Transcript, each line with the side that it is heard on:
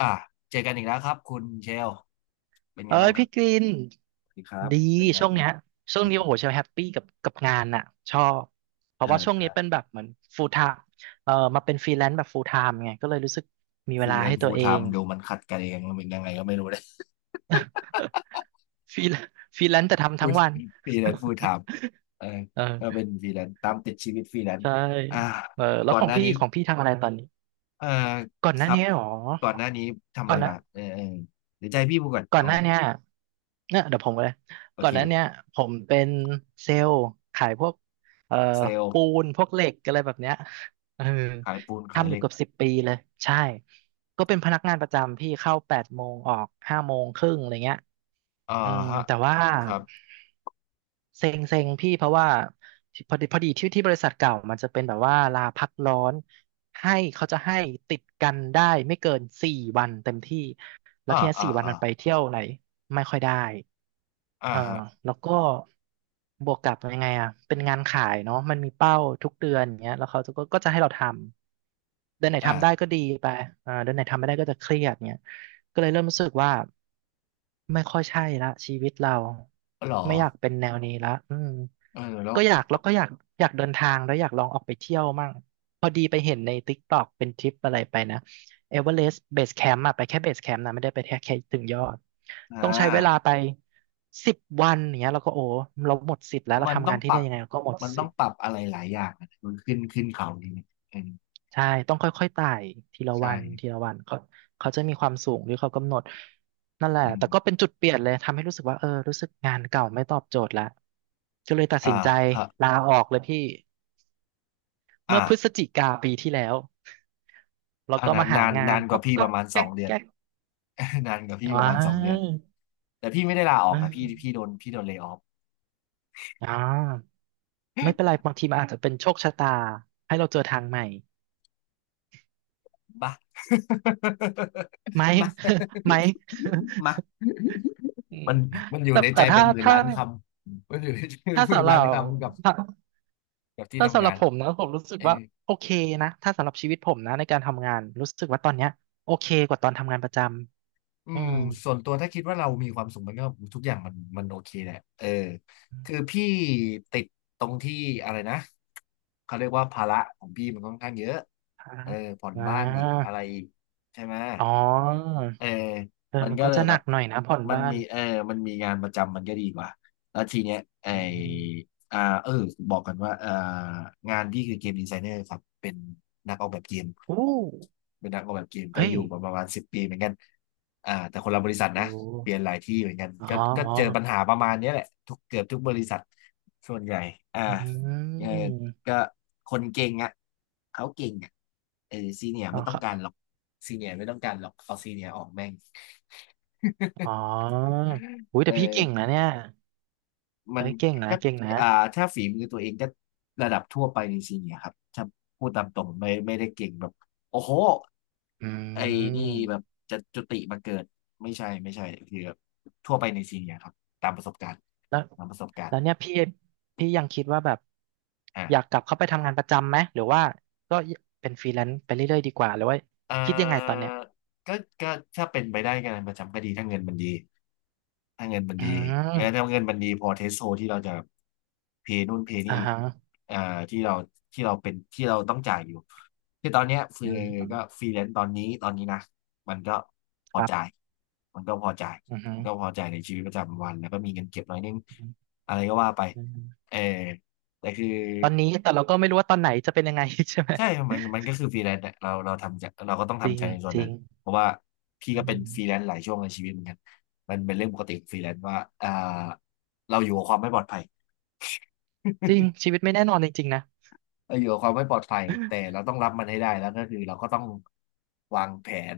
left: อ่ะเจอกันอีกแล้วครับคุณเชลเป็นไง
right: เอ้
left: บ้า
right: ย
left: งครับ
right: พี่กลิน
left: สวัสดีครับ
right: ดี
left: เป็นไง
right: ช่วง
left: ครั
right: เนี้ย
left: บ
right: ช่วงนี้โอ้โหเชลแฮปปี้กับงานน่ะชอบเพราะ
left: เอ่า
right: ว่าช่วงนี้
left: อ่า
right: เป็นแบบเหมือน full time มาเป็นฟรีแลนซ์แบบ full time ไงก็เลยรู้สึกมี
left: ฟ
right: เว
left: รี
right: ลา
left: แลน
right: ให้
left: ซ์
right: ตั
left: ฟู
right: ว
left: ล
right: เอ
left: ไท
right: ง
left: ม์ดูมันขัดกันเองมันเป็นยังไงก็ไม่รู้เลย
right: ฟรีฟรีแลนซ์แต่ ทำ
left: พู
right: ทั้ง
left: ด
right: วัน
left: ฟรีแลนซ์ฟูลไทม์เออ ก็
right: เออ
left: เป็นฟรีแลนซ์ตามติดชีวิตฟรีแลนซ์
right: ใช่
left: อ่า
right: เออแล้ว
left: ก่อ
right: ข
left: น
right: อ
left: ห
right: ง
left: น้า
right: พี่
left: นี้
right: ของพี่ทำอะไรตอนนี้
left: เออ
right: ก่อนห
left: ค
right: น้า
left: รับ
right: นี้หรอ
left: ก่อนหน้านี้ทำอะ
right: ก่อ
left: ไร
right: นหนะ
left: มาเออเออเดี๋ยวใจพี่พูดก่อน
right: ก่อ
left: เอา
right: นห
left: ไง
right: น้าเนี้ยเนี่ยเดี๋ยวผมก็เลย
left: โอ
right: ก่อนหน้าเนี้ย
left: เค
right: ผมเป็นเซลล์ขายพวกเอ่อ
left: เซลล์
right: ปูนพวกเหล็กอะไรแบบเนี้ยเออ
left: ขายปูนขาย
right: ทำอ
left: เห
right: ยู่
left: ล็ก
right: เกือบ10 ปีเลย ใช่ ก็เป็นพนักงานประจำพี่เข้า8 โมงออก5 โมงครึ่งอะไรเงี้ย
left: อ่า
right: อืม
left: ฮะ
right: แต่ว่า
left: ครับ
right: เซ็งเซ็งพี่เพราะว่าพอดีที่บริษัทเก่ามันจะเป็นแบบว่าลาพักร้อนให้เขาจะให้ติดกันได้ไม่เกินสี่วันเต็มที่แล้ว
left: อ่า
right: ทีเนี้
left: อ่า
right: สี่วัน
left: อ่า
right: มันไปเที่ยวไหนไม่ค่อยได้
left: อ่า
right: เออ
left: ฮะ
right: แล้วก็บวกกับยังไงอ่ะเป็นงานขายเนาะมันมีเป้าทุกเดือนอย่างเงี้ยแล้วเขาก็จะให้เราทำเดือนไหน
left: อ่า
right: ทำได้ก็ดีไปอ่าเดือนไหนทำไม่ได้ก็จะเครียดเงี้ย ก็เลยเริ่มรู้สึกว่าไม่ค่อยใช่ละชีวิตเรา
left: อ๋อเหรอ
right: ไม่อยากเป็นแนวนี้ละอืม
left: เออแล้ว
right: ก็อยากแล้วก็อยากอยากเดินทางแล้วอยากลองออกไปเที่ยวมั่งพอดีไปเห็นใน TikTok เป็นทริปอะไรไปนะเอเวอเรสต์เบสแคมป์อะไปแค่เบสแคมป์นะไม่ได้ไปแค่ถึงยอด
left: อ่า
right: ต้องใช้เวลาไป10 วันอย่างเนี้ยเราก็โอ้เราหมดสิทธิ์แล้วเรา
left: มัน
right: ทำ
left: ต้อ
right: งา
left: ง
right: นที่
left: ปรั
right: เนี่
left: บ
right: ยยังไงเราก็หมด
left: มัน
right: สิ
left: ต้อ
right: ท
left: ง
right: ธิ์
left: ปรับอะไรหลายอย่างนะมันขึ้นขึ้นเขานี่เออ
right: ใช่ต้องค่อยๆไต่ทีละ
left: ใช
right: วันที
left: ่
right: ละวันเขาเขาจะมีความสูงที่เขากำหนดนั่นแหละ
left: อื
right: แต่ก็เป็
left: ม
right: นจุดเปลี่ยนเลยทำให้รู้สึกว่าเออรู้สึกงานเก่าไม่ตอบโจทย์ละก็เลยตัด
left: อ่า
right: สินใจ
left: ฮะ
right: ลาออกเลยพี่
left: อ่า
right: เมื่อพฤศจิกาปีที่แล้วแล้ว
left: อน
right: ก็
left: นา
right: มา
left: น
right: หา
left: นาน
right: งา
left: นา
right: น
left: นก
right: ก็
left: ว่าพี่
right: ก็
left: ประมาณส
right: แก๊
left: อง
right: ก
left: เดือน
right: แก๊ก
left: นานกว่าพี่
right: อ๋
left: ประมาณสองเดือน
right: อ
left: แต่พี่ไม่ได้ลาออก
right: เอ่
left: นะพี่พี่โดนพี่โดนเลย์ออฟ
right: ออไม่เป็นไรบางทีมันอาจจะเป็นโชคชะตาให้เราเจอทางใหม่
left: บ้า
right: ไหม
left: มา
right: ไหม
left: มา
right: อืม
left: มันมันอ ยู่
right: แต่
left: ใน
right: แต่
left: ใจเป็
right: ถ้า
left: นหมื่น
right: ถ้า
left: ล้านคำมันอยู่ในใจเป็น
right: ถ้า
left: หมื่น
right: สำหรั
left: ล้าน
right: บ
left: คำกับ
right: ถ้า
left: กับที่
right: ถ้า
left: ทำ
right: สำห
left: งา
right: รับ
left: น
right: ผ
left: อ่ะ
right: มนะผมรู้สึก
left: เอ
right: ว่า
left: อ
right: โอเคนะถ้าสำหรับชีวิตผมนะในการทำงานรู้สึกว่าตอนเนี้ยโอเคกว่าตอนทำงานประจ
left: อื
right: ำอื
left: ม
right: ม
left: ส่วนตัวถ้าคิดว่าเรามีความสุขมันก็ทุกอย่างมันมันโอเคแหละเออคือพี่ติดตรงที่อะไรนะเขาเรียกว่าภาระของพี่มันค่อนข้างเยอะ
right: อ่า
left: เออผ่อน
right: อ่
left: บ้านอีกอะ
right: า
left: ไรอีกใช่ไหม
right: อ๋อ
left: เออ
right: เออ
left: มัน
right: มัน
left: ก็
right: ก็
left: เลย
right: จะห
left: แบ
right: นั
left: บ
right: กหน่อยนะผ่อน
left: มัน
right: บ้าน
left: มีเออมันมีงานประจำมันก็ดีกว่าแล้วทีเนี้ยไอ
right: อืม
left: อ่าเออบอกกันว่าอ่างานพี่คือเกมดีไซเนอร์ครับเป็นนักออกแบบเกม
right: อู้
left: เป็นนักออกแบบเกมก็
right: เฮ้
left: อ
right: ย
left: ยู่มาประมาณสิบปีเหมือนกันอ่าแต่คนละบริษัทนะ
right: โอ้
left: เปลี่ยนหลายที่เหมือนกัน
right: อ๋อ
left: ก็ก็
right: อ๋อ
left: เจอปัญหาประมาณเนี้ยแหละทุกเกือบทุกบริษัทส่วนใหญ่อ่า
right: อื
left: เออ
right: ม
left: ก็คนเก่งอ่ะเขาเก่งอ่ะเออซีเนีย
right: อ๋อ
left: ไม่ต้อ
right: ค
left: ง
right: รั
left: การห
right: บ
left: รอกซีเนียไม่ต้องการหรอกเอาซีเนียออกแม่ง
right: อ๋ออุ้ย
left: เอ
right: แต่พี่เก่ง
left: อ
right: นะเนี่ย
left: มั
right: เฮ้
left: น
right: ยเก่งนะ
left: ก็
right: เก่งนะ
left: อ่าถ้าฝีมือตัวเองก็ระดับทั่วไปในซีเนียร์ครับถ้าพูดตามตรงไม่ไม่ได้เก่งแบบโอ้โห
right: อื
left: ไอ้นี่แบบ
right: ม
left: จะจุติมาเกิดไม่ใช่ไม่ใช่คือแบบทั่วไปในซีเนียร์ครับตามประสบการณ์
right: แล้ว
left: ตามประสบการ
right: แล้
left: ณ์
right: วเนี่ยพี่ยังคิดว่าแบบ
left: อ่ะ
right: อยากกลับเข้าไปทำงานประจำไหมหรือว่าก็เป็นฟรีแลนซ์ไปเรื่อยๆดีกว่าหรือว่า
left: เอ่
right: คิดยังไงตอน
left: อ
right: เนี้ย
left: ก็ก็ถ้าเป็นไปได้งานประจำก็ดีถ้าเงินมันดีถ้าเงินมัน
right: อื
left: ดีงั้นยถ้า
right: ม
left: เงินมันดีพอเทสโซที่เราจะเพย์นู่นเพย์นี่
right: อ่าฮะ
left: เอ่อที่เราที่เราเป็นที่เราต้องจ่ายอยู่ ที่ตอนเนี้ยฟรี
right: อื
left: ก็
right: ม
left: ฟรีแลนซ์ตอนนี้ตอนนี้นะมันก็พ
right: ค
left: อ
right: รั
left: จ่าย
right: บ
left: มันก็พอจ่าย
right: อือฮึ
left: มันก็พอจ่ายในชีวิตประจำวันแล้วก็มีเงินเก็บหน่อยนึง
right: อืม
left: อะไรก็ว่าไป
right: อืม
left: เออแต่คือ
right: ตอนนี้แต่เราก็ไม่รู้ว่าตอนไหนจะเป็นยังไง ใช่ไหม
left: ใช่มันมันก็คือฟรีแลนซ์อะเราเราทำใจเราก็ต้อง
right: จริ
left: ทำใจ
right: ง
left: ในส่วน
right: จริ
left: นั้
right: ง
left: นเพราะว่าพี่
right: อื
left: ก็เป็น
right: ม
left: ฟรีแลนซ์หลายช่วงในชีวิตเหมือนกันมันเป็นเรื่องปกติของฟรีแลนซ์ว่าอ่าเราอยู่กับความไม่ปลอดภัย
right: จริงชีวิตไม่แน่นอนจริงๆนะ
left: เราอยู่กับความไม่ปลอดภัยแต่เราต้องรับมันให้ได้แล้วก็คือเราก็ต้องวางแผน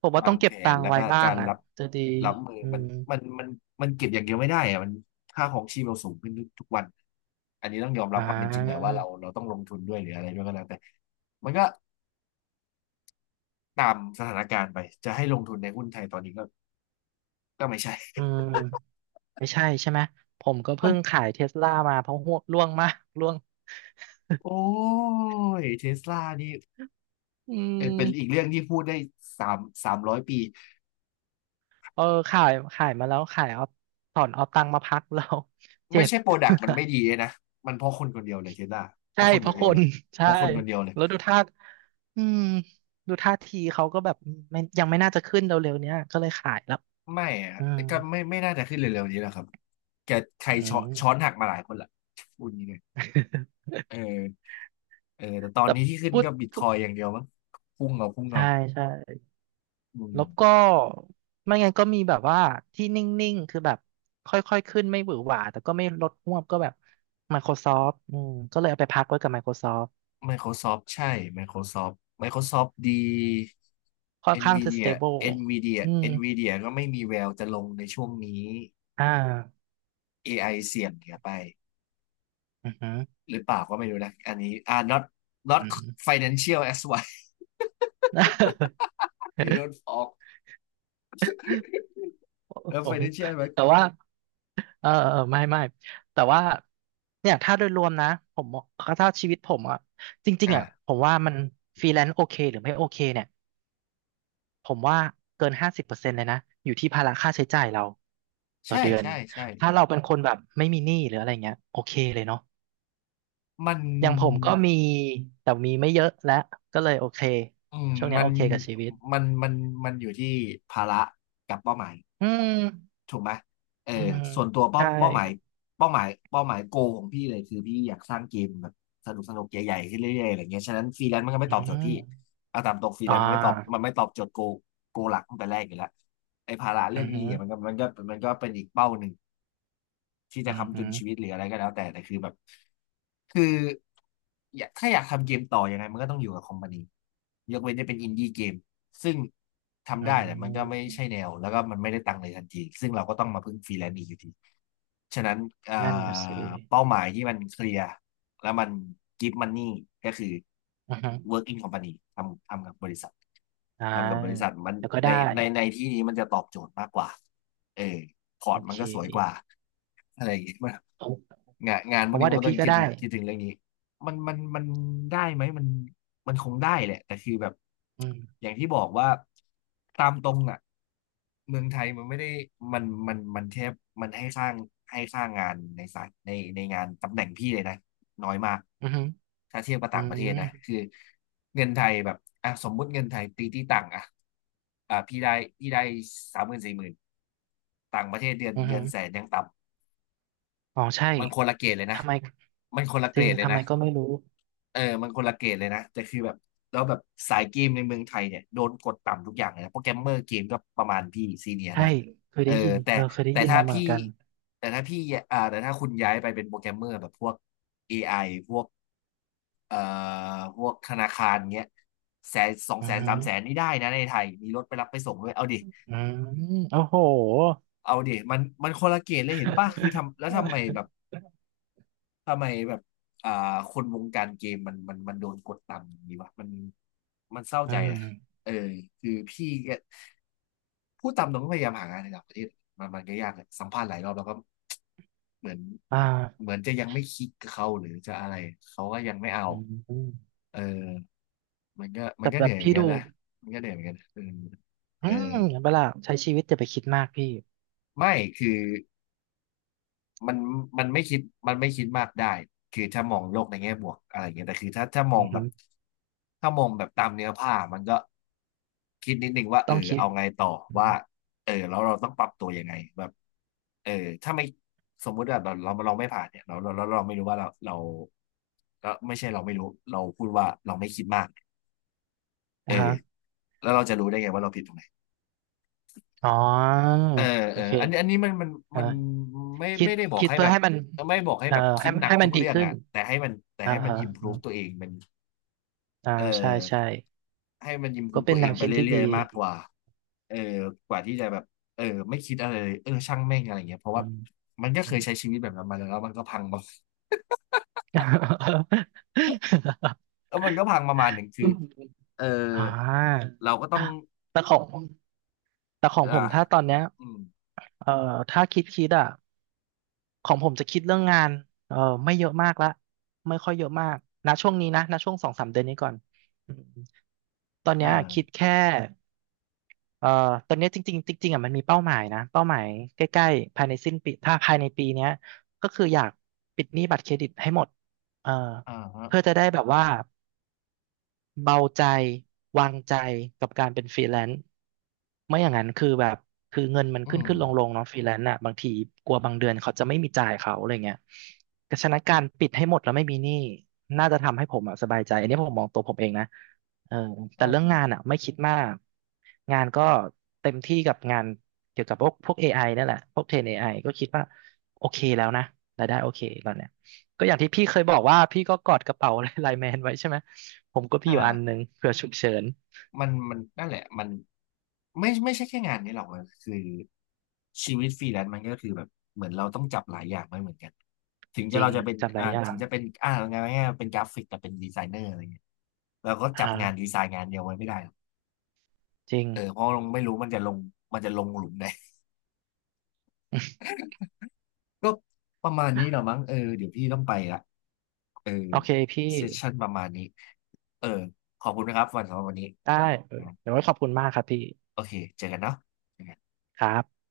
right: ผมว่า
left: วา
right: ต้อ
left: ง
right: งเก็
left: แผ
right: บตั
left: น
right: งค์
left: แล้ว
right: ไว้
left: ก็
right: บ้า
left: กา
right: ง
left: ร
right: อ่ะ
left: รับ
right: จะดี
left: รับมือ
right: อื
left: มัน
right: ม
left: มันมันมันเก็บอย่างเดียวไม่ได้อะมันค่าของชีพเราสูงขึ้นทุกทุกวันอันนี้ต้องยอมรั
right: อ่
left: บความเป็นจริงหน่อยว่า
right: า
left: เราเราต้องลงทุนด้วยหรืออะไรด้วยก็แล้วแต่มันก็ ตามสถานการณ์ไปจะให้ลงทุนในหุ้นไทยตอนนี้ก็ก็ไม่ใช่
right: อืมไม่ใช่ใช่ไหมผมก็
left: มั
right: เพิ่
left: น
right: งขายเทสลามาเพราะห่วงร่วงมากร่วง
left: โอ้ยเทสลานี่
right: อื
left: เป็นอีก
right: ม
left: เรื่องที่พูดได้สามสามร้อยปี
right: เออขายขายมาแล้วขายเอาถอนเอาตังค์มาพักแล้ว เจ็
left: ไม่
right: บ
left: ใช่โปรดักต์มันไม่ดีเล ยนะมันเพราะคนคนเดียวเลยเทสลาเพ
right: ใช่
left: ราะคน
right: เพ
left: คน
right: ราะ
left: เดี
right: ค
left: ยวเล
right: น
left: ยเพ
right: ใช่
left: ราะคนคนเดียวเลย
right: แล้วดูท่าอืมดูท่าทีเขาก็แบบไม่ยังไม่น่าจะขึ้นเร็วๆเนี้ยก็เลยขายแล้ว
left: ไม่อะ
right: อืม
left: ก็ไม่ไม่น่าจะขึ้นเร็วๆนี้แล้วครับแกใคร
right: อื
left: ช้อน
right: ม
left: ช้อนหักมาหลายคนละพูดนี้เลย เออเออแต่ตอน
right: แต่
left: นี้ที่ขึ้น
right: พูด
left: ก็บิตค
right: พูด
left: อยอย่างเดียวมั้งพุ่งเอาพุ่ง
right: ใช่
left: เอา
right: ใช่
left: อืม
right: แล้วก็ไม่งั้นก็มีแบบว่าที่นิ่งๆคือแบบค่อยๆขึ้นไม่หวือหวาแต่ก็ไม่ลดฮวบก็แบบ Microsoft อืมก็เลยเอาไปพักไว้กับ Microsoft
left: Microsoft ใช่ Microsoft Microsoft ดี
right: ค่อนข้างจะ
left: Nvidia
right: stable
left: Nvidia
right: อืม
left: Nvidia ก็ไม่มีแววจะลงในช่วงนี้
right: อ่า
left: AI เสี่ยงเหียไป
right: อือหือ
left: หรือเปล่าก็ไม่รู้นะอันนี้อ่า not not
right: อืม
left: financial as why they don't ฟ a l k
right: โอ
left: แล้ว
right: โห
left: financial ไหม
right: แต่ว่าเออเออไม่แต่ว่าเนี่ยถ้าโดยรวมนะผมมองถ้าชีวิตผมอะจริงๆอะ
left: อ่า
right: ผมว่ามันฟรีแลนซ์โอเคหรือไม่โอเคเนี่ยผมว่าเกิน50%เลยนะอยู่ที่ภาระค่าใช้จ่ายเราต่อ
left: ใช่
right: เดือน
left: ใช่ใช่
right: ถ้าเราเป็นคนแบบไม่มีหนี้หรืออะไรเงี้ยโอเคเลยเนาะ
left: มัน
right: อย่างผมก็มีแต่มีไม่เยอะและก็เลยโอเค
left: อืม
right: ช่วงเนี้ย
left: มั
right: โอ
left: น
right: เคกับชีวิต
left: มันมันมันอยู่ที่ภาระกับเป้าหมาย
right: อืม
left: ถูกไหมเออ
right: อืมฮึ
left: ส่วนตัวเป้า
right: ใช่
left: เป้าหมายเป้าหมายโกของพี่เลยคือพี่อยากสร้างเกมแบบสนุกสนุกใหญ่ๆขึ้นเรื่อยๆอะไรเงี้ยฉะนั้นฟรีแลนซ์มันก็ไม่
right: อื
left: ตอบโจทย์พี่
right: ม
left: เอาตามตรงฟรีแล
right: อ่
left: นซ์มันไม่ตอบ
right: า
left: มันไม่ตอบโจทย์โกโกหลักตั้งแต่แรกอยู่แล้วไอ้ภาระ
right: อื
left: เรื่อง
right: ม
left: นี้
right: ฮึ
left: เนี่ยมันก็มันก็เป็นอีกเป้าหนึ่ง ที่
right: อื
left: จะ
right: ม
left: ค้ำ
right: ฮึ
left: จุนชีวิตหรืออะไรก็แล้วแต่แต่คือแบบคืออยากถ้าอยากทำเกมต่อยังไงมันก็ต้องอยู่กับคอมพานียกเว้นจะเป็นอินดี้เกมซึ่งทำ
right: อื
left: ได้แต่มันก็ไม่
right: ม
left: ใช่แนวแล้วก็มันไม่ได้ตังค์เลยทันทีซึ่งเราก็ต้องมาพึ่งฟรีแลนซ์อีกอยู่ดีฉะนั้นเอ่
right: นั่นน่ะสิ
left: อเป้าหมายที่มันเคลียร์แล้วมันกิฟต์มันนี่ก็คือ
right: อืมฮึ
left: work in company ทำกับบริษัท
right: อ่า
left: ทำกับบริษัทมัน
right: เดี๋ยวก็
left: ใน
right: ได้
left: ในที่นี้มันจะตอบโจทย์มากกว่าเออ พอ
right: โอ
left: ร์ตมัน
right: เค
left: ก็สวยกว่าอะไรอย่างเงี้ยมัน
right: ผม
left: งาน
right: ผ
left: พวก
right: มว่า
left: นี้มั
right: เดี๋
left: น
right: ยว
left: ก็ต้อ
right: พี่
left: ง
right: ก็
left: คิด
right: ได้
left: ถึงเรื่องนี้มันมันได้ไหมมันมันคงได้แหละแต่คือแบบ
right: อืม
left: อย่างที่บอกว่าตามตรงอ่ะเมืองไทยมันไม่ได้มันมันแทบมันให้สร้างงานในสายในงานตำแหน่งพี่เลยนะ น้อยมาก
right: อืมฮึ
left: ถ้าเทียบกับ
right: อื
left: ต่างประเทศ
right: ม
left: นะคือเงินไทยแบบอ่ะสมมุติเงินไทยตีที่ต่างอ่ะอ่ะพี่ได้สามหมื่นสี่หมื่นต่างประเทศเดือน
right: อืมฮึ
left: แสนยังต่ำ
right: อ๋อใช่
left: มันคนละเกรดเลยนะ
right: ทำไม
left: มันคนละ
right: จ
left: เกร
right: ริง
left: ดเลย
right: ทำไม
left: นะ
right: ก็ไม่รู้
left: เออมันคนละเกรดเลยนะ แต่คือแบบแล้วแบบสายเกมในเมืองไทยเนี่ยโดนกดต่ำทุกอย่างเลยนะโปรแกรมเมอร์เกมก็ประมาณพี่ซีเนีย
right: ใช่
left: นะ
right: เคย
left: เออ
right: ได้ยิน
left: แต่
right: เออเคยได้
left: แต่
right: ยิน
left: ถ้า
right: มาเหมือ
left: พี่
right: นกัน
left: แต่ถ้าพี่แต่ถ้าคุณย้ายไปเป็นโปรแกรมเมอร์แบบพวก AI พวก เอ่อพวกธนาคารเงี้ยแสนสอง
right: อื
left: แส
right: ม
left: น
right: ฮึ
left: สามแสนนี่ได้นะในไทยมีรถไปรับไปส่งด้วยเอาดิ
right: อืมโอ้โห
left: เอาดิมันคนละเกณฑ์เลยเห็นป่ะคือทำแล้วทำไมแบบทำไมแบบอ่าคนวงการเกมมันมันโดนกดต่ำอย่างนี้วะมันมันเศร้า
right: อื
left: ใจ
right: ม
left: นะเออคือพี่ก็พูดตามตรงก็พยายามหางานในต่างประเทศมันก็ยากเลยสัมภาษณ์หลายรอบแล้วก็เหมือน
right: อ่า
left: จะยังไม่คลิกกับเขาหรือจะอะไรเขาก็ยังไม่เอา
right: อืม
left: เออ มันก็
right: แต่แบ
left: เหนื่
right: บ
left: อยเหมือ
right: พี่
left: นกัน
right: ดู
left: นะมันก็เหนื่อยเหมือนกันเออ
right: อื
left: เออ
right: มเห็นปะล่ะใช้ชีวิตจะไปคิดมากพี่
left: ไม่คือมันมันไม่คิดมันไม่คิดมากได้คือถ้ามองโลกในแง่บวกอะไรอย่างเงี้ยแต่คือถ้ามอ
right: อื
left: ง
right: อ
left: แบ
right: ฮึ
left: บตามเนื้อผ้ามันก็คิดนิดนึงว่าเอ
right: ต้อ
left: อ
right: งคิด
left: เอาไงต่อ
right: อื
left: ว่า
right: ม
left: เออแล้วเราต้องปรับตัวยังไงแบบเออถ้าไม่สมมุติว่าเราไม่ผ่านเนี่ยเราไม่รู้ว่าเราเราไม่ใช่เราไม่รู้เราพูดว่าเราไม่คิดมากเออ
right: อ่าฮะ
left: แล้วเราจะรู้ได้ไงว่าเราผิดตรงไหน
right: อ๋อ
left: เออ
right: โอ
left: เออ
right: เค
left: อันนี้มัน
right: อ่า
left: มันไม่
right: คิด
left: ได้บอก
right: คิด
left: ให้
right: เพื่
left: แบ
right: อ
left: บ
right: ให้มัน
left: ไม่บอกให้
right: เอ่อ
left: แบบคิ
right: ให้
left: ดหนัก
right: ให้มั
left: ทุ
right: น
left: ก
right: ดี
left: เรื่อง
right: ขึ้น
left: อ่ะแต่
right: อ่า
left: ให้มัน
right: ฮะ
left: อิ p พ
right: อ
left: o v
right: ม
left: e ตัวเองมัน
right: อ่า
left: เออ
right: ใช่ใช่
left: ให้มันอิ p พ o
right: ก็
left: v e
right: เป็
left: ตั
right: น
left: วเอ
right: แน
left: ง
right: ว
left: ไป
right: คิดที่
left: เรื่
right: ดี
left: อยๆมากกว่าเออกว่าที่จะแบบเออไม่คิดอะไรเลยเออช่างแม่งอะไรเงี้ยเพราะ
right: อื
left: ว่า
right: ม
left: มันก็
right: อื
left: เคย
right: ม
left: ใช้ชีวิตแบบนั้นมาแล้วแล้วมันก็พังมา แล้วมันก็พังประมาณหนึ่งคือเออ
right: อ่า
left: เราก็ต้อง
right: แต่ของแต่ของผ
left: อ่า
right: มถ้าตอนเนี้ย
left: อืม
right: เอ่อถ้าคิดอ่ะ ของผมจะคิดเรื่องงานเออไม่เยอะมากละไม่ค่อยเยอะมากนะช่วงนี้นะนะช่วงสองสามเดือนนี้ก่อนอืมตอน
left: อ
right: เนี้ยคิด
left: ่า
right: แค่เออตอนเนี้ยจริงๆจริงๆอ่ะมันมีเป้าหมายนะเป้าหมายใกล้ๆภายในสิ้นปีถ้าภายในปีเนี้ยก็คืออยากปิดหนี้บัตรเครดิตให้หมดเออ
left: อ่าฮะ
right: เพื่อจะได้แบบว่า เบาใจวางใจกับการเป็นฟรีแลนซ์ไม่อย่างนั้นคือแบบคือเงินมัน
left: อื
right: ขึ้น
left: ม
right: ขึ้นลงลงเนาะฟรีแลนซ์อ่ะบางทีกลัวบางเดือนเขาจะไม่มีจ่ายเขาอะไรเงี้ยก็ฉะนั้นการปิดให้หมดแล้วไม่มีหนี้น่าจะทำให้ผมอะสบายใจอันนี้ผมมองตัวผมเองนะเออแต่เรื่องงานอ่ะไม่คิดมากงานก็เต็มที่กับงานเกี่ยวกับพวก AI นั่นแหละพวกเทรน AI ก็คิดว่าโอเคแล้วนะรายได้โอเคตอนเนี้ยก็อย่างที่พี่เคยบอกว่าพี่ก็กอดกระเป๋า ไลน์แมนไว้ใช่ไหม ผมก็พี่อยู่อันห
left: อ่า
right: นึ่งเผื่อฉุกเฉิน
left: มันนั่นแหละมันไม่ใช่แค่งานนี้หรอกมันคือชีวิตฟรีแลนซ์มันก็คือแบบเหมือนเราต้องจับหลายอย่างไม่เหมือนกันถึง
right: จ
left: จะ
right: ริง
left: เราจะเป็น
right: จำได้
left: อ่า
right: รยั
left: ถึงจะเป็น
right: ง่
left: อ่าไงายๆเป็นกราฟิกแต่เป็นดีไซเนอร์อะไรเงี้ยเราก็จับ
right: ฮะ
left: งานดีไซน์งานเดียวไว้ไม่ได้หรอก
right: จริง
left: เออเพราะเราไม่รู้มันจะลงหลุมไหน ก็ประมาณนี้เหรอ มั้งเออเดี๋ยวพี่ต้องไปละเออ
right: โอเคพี่
left: เซสชั่นประมาณนี้เออขอบคุณนะครับสำหรับวันนี้
right: ได้เออ
left: อ่า
right: เดี๋ยวไว้ขอบคุณมากครับพี่
left: โอเคเจอกันเนาะ
right: ครับ